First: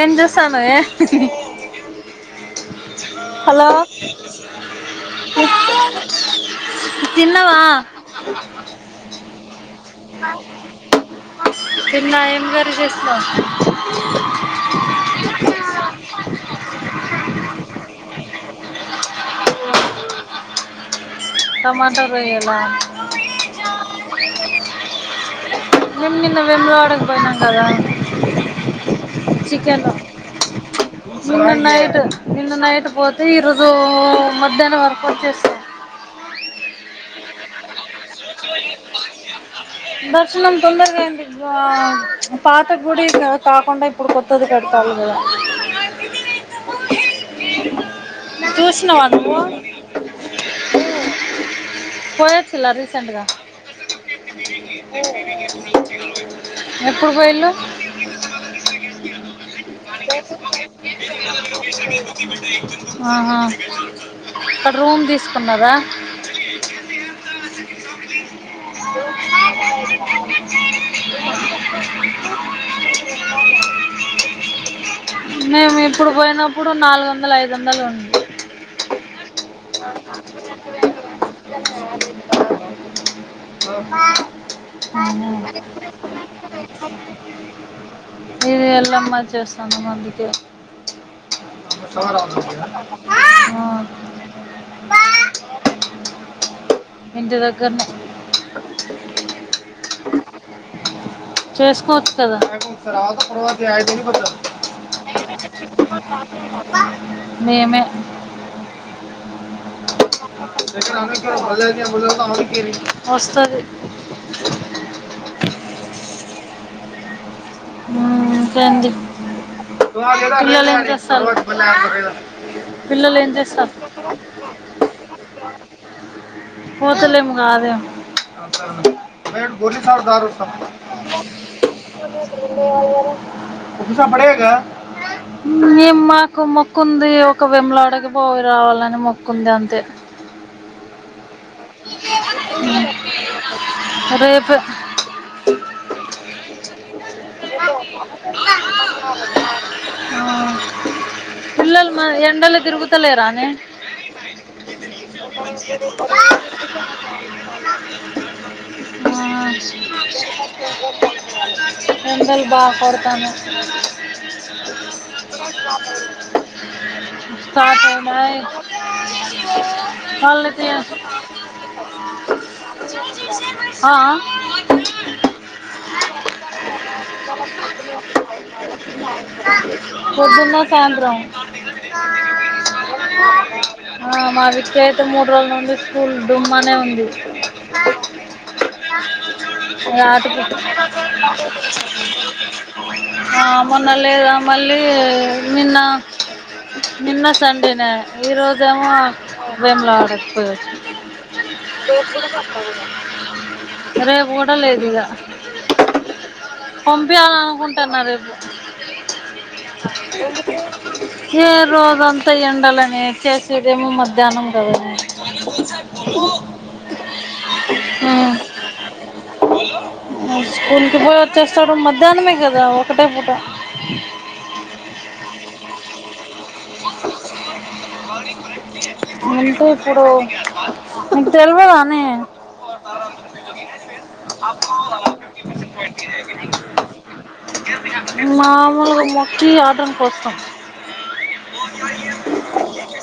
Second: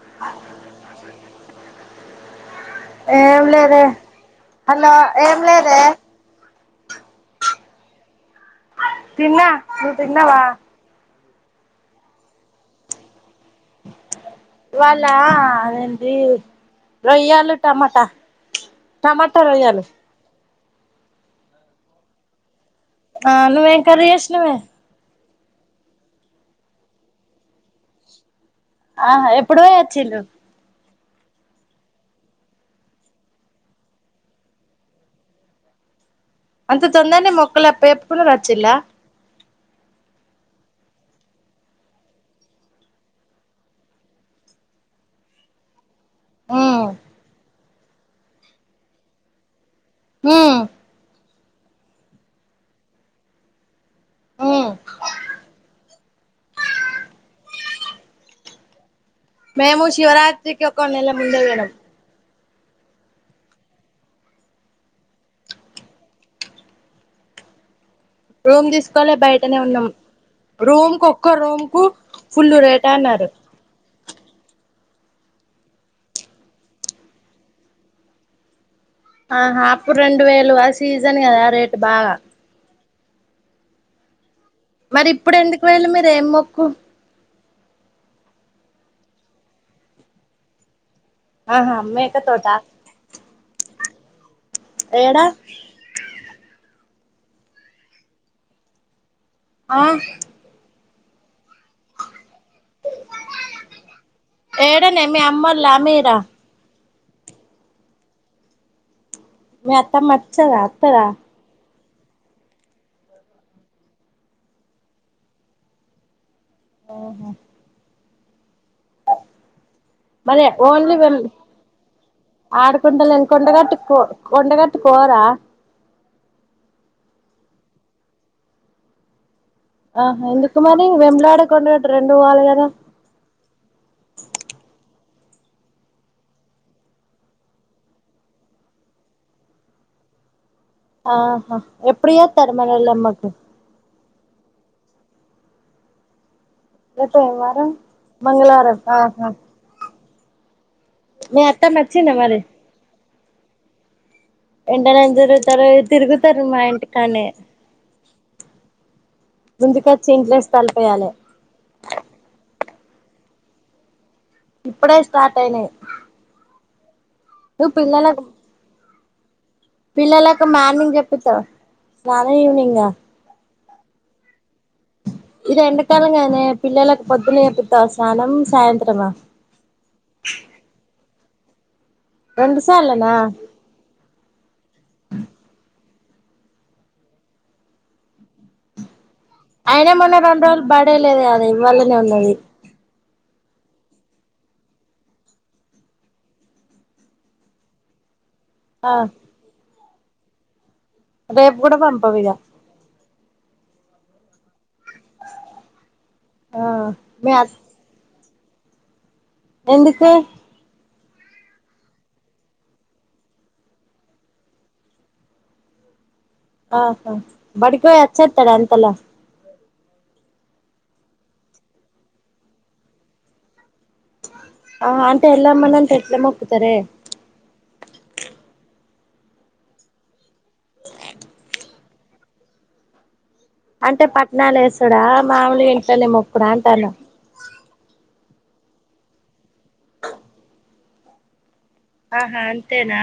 ఏం చేసా నుే ఏం హలో లేదే హలో ఏం లేదే తిన్నవా తిన్నా నువ్వు తిన్నావా నిన్నా ఏం జరిగిందో వస్ వాళ అదేంటి రొయ్యాలు టమాటా టమాటా రొయ్యాలు టమాటా రొయ్యల ఆ నువ్వు ఎం కర్రీ చేసినవే మేము నిన్న వెములు ఆడకపోయినాం కదా ఆ ఆహా ఎప్పుడు పోయచ్చులుు నిన్న నైట్ నిన్న నైట్ పోతే ఈరోజు మధ్యాహ్నం వరకు వచ్చేసారు అంత తొందనే మొక్కల పే ఆ దర్శనం తొందరగా ఏంది పాత గుడి కాకుండా ఇప్పుడు కొత్తది పెడతాలి కదా హమ్ చూసినవ నువు హ పోయథా లాత్ సండ్గా ఉమ్ హమ్ ఎప్పుడు పోయళ మేము శివరాత్రిక ఒ ఒక ఉండెల ముందే వేడం ఆహా అక్కడ రూమ్ తీసుకున్నదా రూమ్ తీసుకోవాలి బయటనే ఉన్నాం రూమ్ కు ఒక్క రూమ్ కు ఫుల్లు రేటా అన్నారు మేము ఇప్పుడు పోయినప్పుడు నాలుగు వందలు ఐదు వందలు ఉండి ఆహా అప్పుడు రెండు వేలు ఆ సీజన్ కదా ఆ రేటు బాగా ఓ బా బా మరి ఇప్పుడు నను ఎందుకు వెళ్ళి మీరు ఏం మొక్కు ఎలమచ చేస్తాను అందుక ఆహా మేకతోటా ఆ ఏడా ఇంటి దెగరనే ఆ చేసుకో పడ తజతో ఏడనే మీ అమ్మోళ్ళ మీరా పంద మేమే మి అత్తమ్మ అచ్చ గా కధ వస్తుది అవన హమ్ ఓకే అండి మరి పిల్లలు ఏం ఓన్లీ వెం చేస్తారు ఆడుకుంటలు పిల్లలు వెళ్ళి ఏం చేస్తారు కొండగట్టు కో కొండగట్టు అ పోరా పోఓ తలే మంగద బ బలీస ఆహా దారు సా ఎందుకు మరి వెములాడ కొండగట్టు రెండు పోవాలి కదా పడేగా మే మాకు మొక్కుంది ఒక విములాడకి బావి రావాలని మొక్కుంది అంతే ఆహా ఎప్పుడియా తర్మనలమ్మకు రేపు ఎతేయి మార మంగళవార ఆ పిల్లలమా వచ్చిందా ఎండల తిరుగు స్తలే రానే ఎంటనే ఎజరు త తిరుగు వస్తారు మా ఇంటికానే ఆ, ముందుక వచ్చి ఇంట్లోస్త తలిపోయాలి పా పడుతాము ఇప్పుడే స్టార్ట్ అయినయ్ పిల్లలకు అ పిల్లలకు మార్నింగ్ చెప్పతా స్న ఈవనింగ్ ఆ ఆ ఇది ఎండాకాలంగానే పిల్లలకు పొద్దున నేర్పుతా స్నానం సాయంత్రమా పొద్దున్న సాయంత్రం రెండుసాళనా ఫుల్ డుమ్మానే ఉంది అయినా మొన్న రెండు రోజులు బడే [unintelligible] లేదు కదా ఇవ్వాలనే ఉన్నది ఆ మొన్న లేదా మళ్ళీ నిన్న నిన్న సండేనే ఈ రోజేమో ఆ వేమ్లాడు [unintelligible] రేపు కూడా పంపవ ఇద అరే ఒో చండలేదు ఇక ఆ మీ పంపించాల అనుకుంటున్నేపు ఎందుకు ఏ రోజంతా ఎండలో చేసేదేమో మధ్యాహ్నం కదని ఆహా బడికి హచ్చతాడ అంతలా స్కూల్ కి పోయి వచ్చేస్తాడు మధ్యాహ్నమే కదా ఒకటే పూట ఆ అంత ఎల్మ్మన అంత ఎట్ల మకుతార అంటే ఇప్పుడు నీక్ దెల్వదా? నే. అంటే పట్నాలెసుడా, మాములుగా ఇంట్లనే మొక్కుడా అంటాన్నా. మామూలుగా మొక్కి యాటను కోస్తాం. ఆహా అంతేనా. !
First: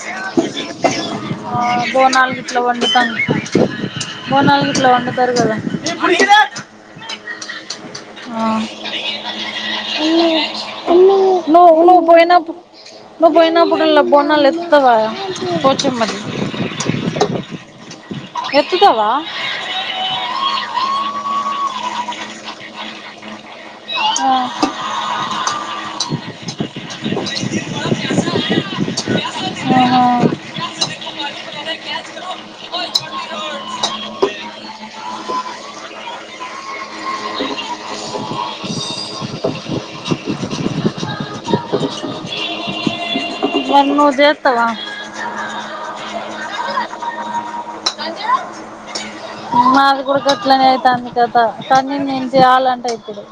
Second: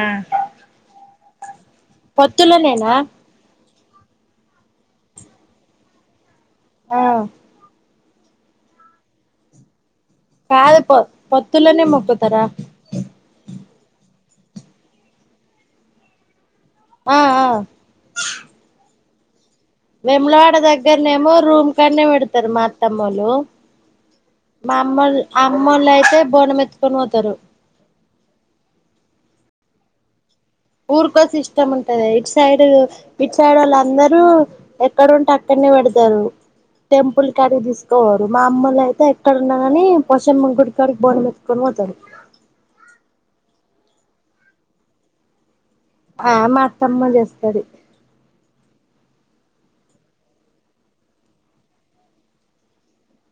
ఆ బోనాల్ గిట్ల ఒండుతం. బోనాల్ గిట్లా వండుతారు గదా. ! ఆ ఆ. కాదు పొ నువు పొత్తులనే నువు మొక్కుతారా పోయనాప్పు నువ్వు పోయనాప్పుడిలా బోన్. నాల్ ఎత్తవా పోచమ్మది. ఆఆ. ఎత్తుతావా వెములవాడ దగ్గర్నేమో రూమ్ కాడ్నె పెడతారు మా అత్తమ్మొళ్లు ఆహా మా అమ్మళ్లు అమ్మళ్ళైతే బోనం ఎత్తుకొని బోతారు. ఆహా. ఊరుకో సిస్టమ్ ఉంటదె, ఇటు సైడు ఇటు సైడొలందరూ ఎక్కడుంటే అక్కడ్నే పెడతారు. టెంపుల్ కాడిగి దిస్కబోరు మా అమ్మోలైతే ఎక్కడున్నా గాని పోషమ్మ గుడికాడికి బోనం ఎత్తుకొని బోతారు. నన్నూ జేత్తవా. ఆ మాతమ్మ జేస్తాది. మాది గూడా గట్లనే అయితాంది కథా, కానీ నేను జేయాలంటా ఈప్పుడూ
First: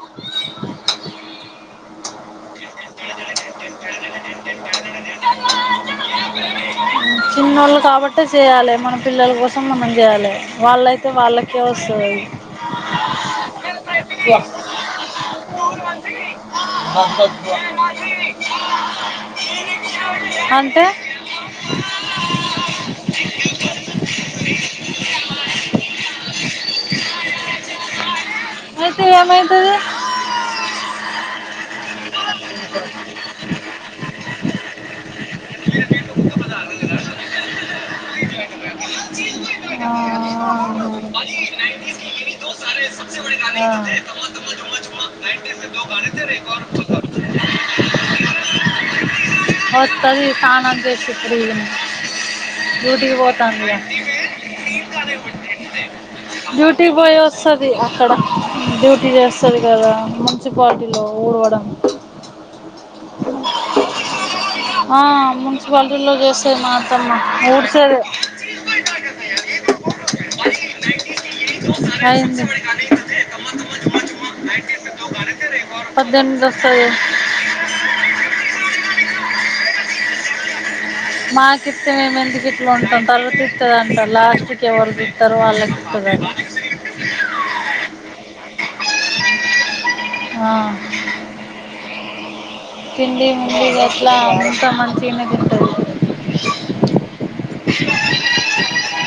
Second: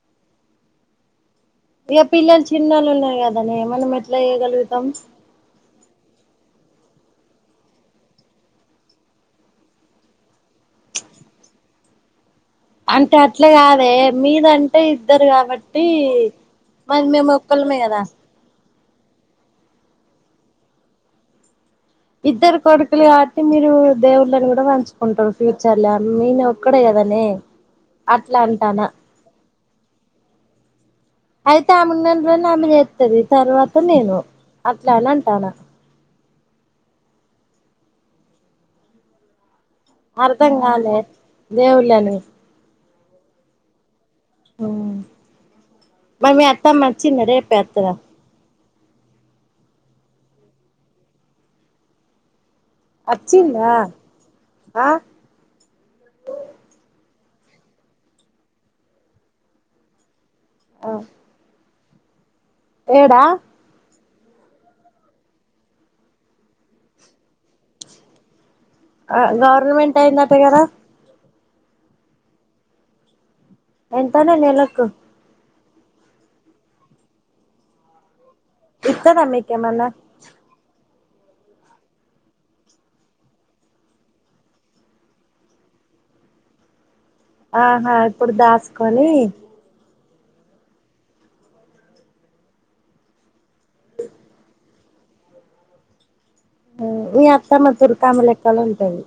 ఇగ పిల్లల్. చిన్నాలు ఉన్నాయి గదనే మనం ఎట్లా ఎయ్యగలుగుతాం.? ఊ చిన్నోళ్ళు కాబట్టే సేయాలె మన పిల్లల కోసం మనం జేయాలి వాళ్ళయితే వాళ్ళకే వస్తదది. అంటే అట్లా గాదే మీదంటే ఇద్దరు గాబట్టి మరి మేము ఓ. క్కల్మే గదా. అంటే. ఇద్దరు కొడుకులు గాబట్టి మీరు దేవుళ్ళని గూడా పంచుకుంటారు ఫ్యూచర్ లో నేను ఒక్కడే కదనే అట్లా అంటానా. అయితే [unintelligible] అయి. తా ఆమూన్నన్నిరోలు అమ్మె జేత్తది తర్వాత నేను అట్లా అన్ అంటాన. ఇప్ప అ ఆ అర్థం ఆఆహా. కాలే ఆ. దేవుళ్ళని త తమ దోగుగాడతే మరి మీ అత్తమ్మ రే వచ్చిందా రేపే అత్తదా. !? ఒత్తది సానం జేసిప్పుడు. డ్యూటీకి వచ్చిందా పోతాండుగా ఆ డ్యూటీ కి పోయ వస్తది అక్కడ డ్యూటీ చేస్తది గదా న్సిపాలిటీలొ ఊర్వడం ఏడా ఆ మున్సిపాలిటీలో జేస్తది మాత్తమ్మ ఊర్సేదే. ఆ గవర్నమెంట్ అయిందటకదా అయింది ఎంతనో నెలకు పద్దెమింది వ సరే ఇత్తద మికేమన్న మాకు ఇత్తే మేము ఎందుకు ఇట్లుటాం? తర్వాత ఇత్తదంట, లాస్ట్కి ఎవరికి ఇత్తారో, వాళ్ళకి ఇత్తదో. ఆహా ఇప్పుడు దాసుకొని ఆ తిండి ముండి గట్లా అంత మంచిగానే తింటది మీ అత్తమ్మ తురుకమే లెక్కలొ ఉంటాది.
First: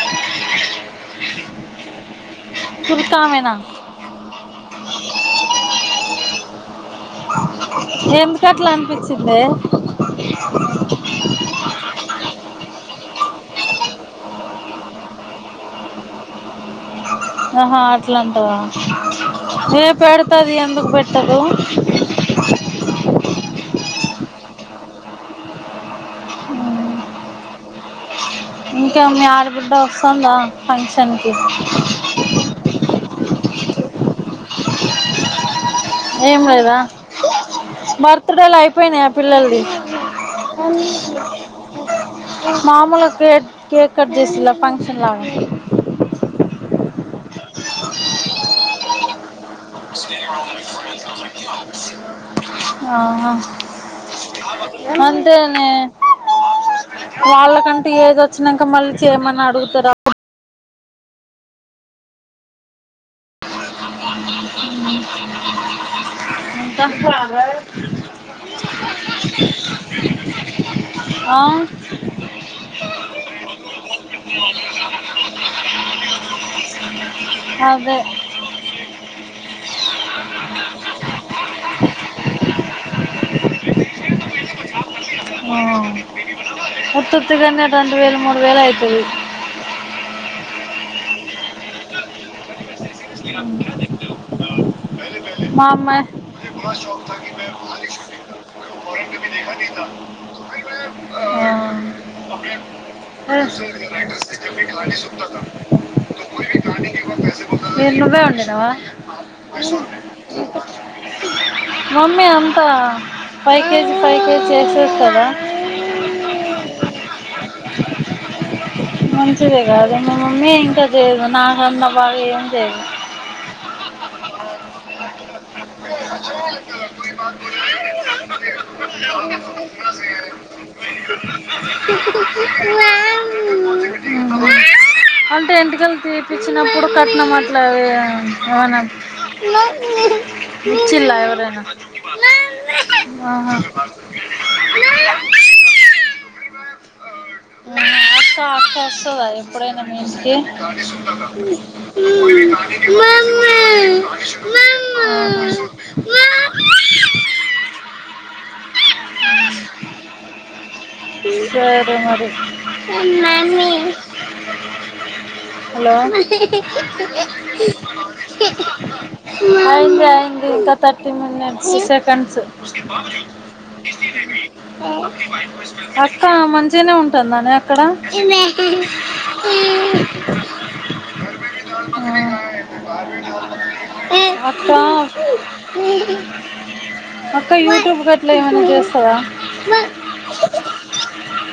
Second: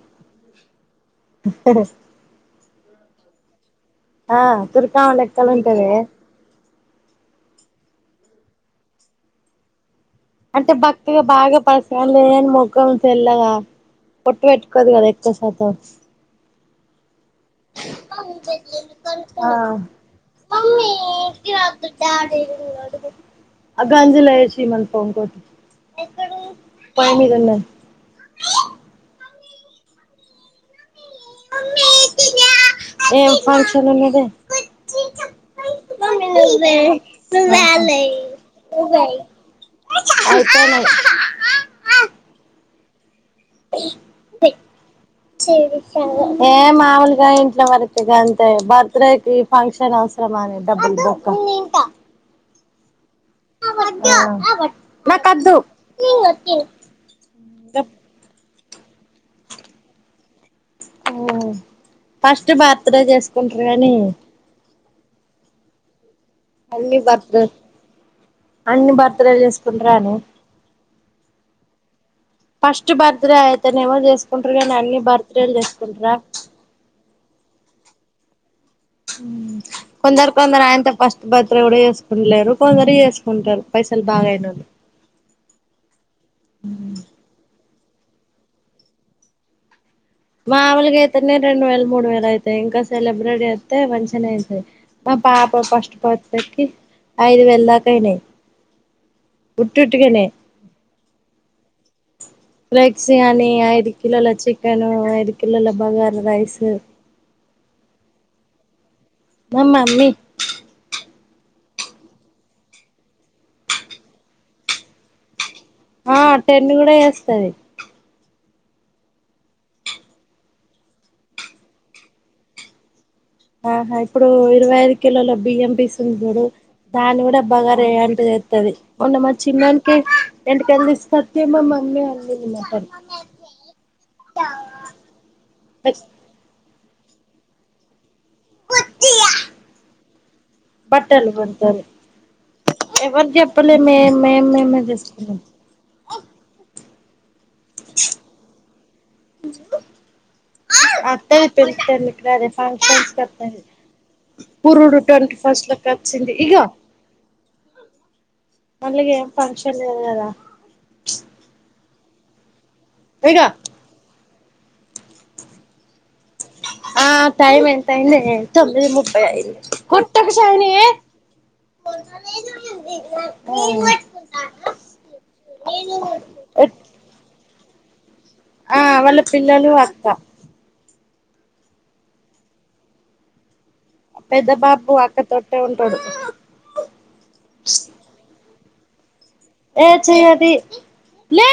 కురికామేనా ఆ తుర్కామే లేక్కలుంటది గద ఎందుకట్లా అనిపించిందే అంటే, భక్తిగా బాగా పరిసయం లేని మొఖం తెల్లగా బోట్టు పెట్టుకోదు కదా ఎక్కువ శాతం. ఆహా అట్లాంటావా ఆ ఏ పెడతది ఎందుకు పెట్టదు అ అ గంజిలో ఏసి మన్పో ఇంన్కోటి పోయిమీదున్నది ఇంకా మ్యా మీ ఆడ బిడ్డ వసంద ఫ ఎం ఫంక్షనుంన్నదే ఏం లేదా బర్త్డేలు ఆహా అయిపోయినాయి ఆ పిల్లలది అయిపోనై మామూలు కేక్ కేక్ కట్చేసిల్ల ఫంక్షన్లా ఫంక్షన్లగా ఇంట్ల వరకి గంతే బర్త్డేకి ఫంక్షన్ అవసరమానే డబ్బులు బొక్క ఆహా నాకొద్దు అంతేనే వాళ్ళకంటే ఏజ్చ్ చ్చినంక మళ్ళీ చేయమని అడుగుతారు ఆ పూ ఓహో ఫస్ట్ భర్తడే చేసుకుంటారు గానీ అన్ని బర్త్డే ఇంకా అన్ని బర్త్డేల్లు చేసుకుంటరానే ఆవు ఫస్ట్ బర్త్ డే యితే నవ చేస్కుంట్ర గ న అన్ని బర్త్డేల్ చేస్కుంట్ర అదే కొందరు కొందరు ఆయనంత ఫస్ట్ బర్త్డే కూడా చేసుకుంటలేరు కొందరు చేసుకుంటారు పైసలు బాగాయినళ్ళు ఆ. ఉత్తుత్తిగానే రెండు వేల మూడు వేల అయితుది మామూలుగా అయితేనే రెండు వేలు మూడు వేలు అయితాయి ఇంకా సెలబ్రటీ వస్తే మంచిగాిన అవుతాయి మా పాప మా ఫస్ట్ అమ్మాయి బర్త్డే కి ఐదు వేళ దాకా అయినాయి ఉట్ట్టుకనాయి ఆ. రైక్స్యాని ఐదు కిలోోల చికెను ఐదు కిలోోల బగారు రైస్ మీరు నువ్వే వండినవ మా మమ్మీ మమ్మీ అంతా ఫైవ్ కేజీ ఫైవ్ కేజీ చేేసేస్తుందా ఆ అ టెం కూడా చేస్తది మంచిదే కాదు మా మమ్మీ ఇంకా చేయ్యదు నాకన్న బాగా ఏం చేయదు ఆహా ఇప్పుడు ఇరవై ఐదు కిలోల బియ్యం పీసింది చూడు దాని కూడా బగారేలాంటిదిస్తుది మొన్న మా చిన్నోనికే ఇంటకి అందిస్తుతేమ మా మమ్మీ అంది మాట అంటే ఎంటికళ్ళు తీప్పించిన ప్పుడు కట్న మాట్లా అ అవునా వచ్చిల్ల బట్టలు ఎవరైనా కొడతారు ఎవరు ఆహా చెప్పలే మే మేం మేమే చేసుకున్నాం [inaudible] వస్తుందా ఎప్పుడైనా మీ ఇంటికి అత్తది పెళ్లిళ్ల అదే ఫంక్షన్స్ కి అత్తది పురుడు ట్వంటీ ఫస్ట్ లకి వచ్చింది ఇగో మళ్ళీ ఏం ఫంక్షన్ లేదు కదా సరే మరి ఉన్నా ఇగో అని హలో అయింది ఆ టైం ఎంత అయింది తొమ్మిది ముప్పై అయింది కొట్టకు షైనీ ఇ థర్టీ మినిట్స్ సెకండ్స్ అక్క మంచిగానే ఉంటుందని అ ఇక్కడ ఆ వాళ్ళ పిల్లలు అక్క తే బ [unintelligible] పెద్ద అక్క బాబు అక్కతోటే ఉంటాడు అక్క యిట్యూబ్ గట్లే స ఏ చేయది లే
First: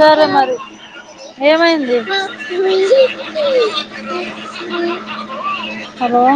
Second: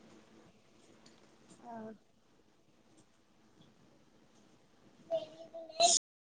సరే మరి ఏమైంది హారో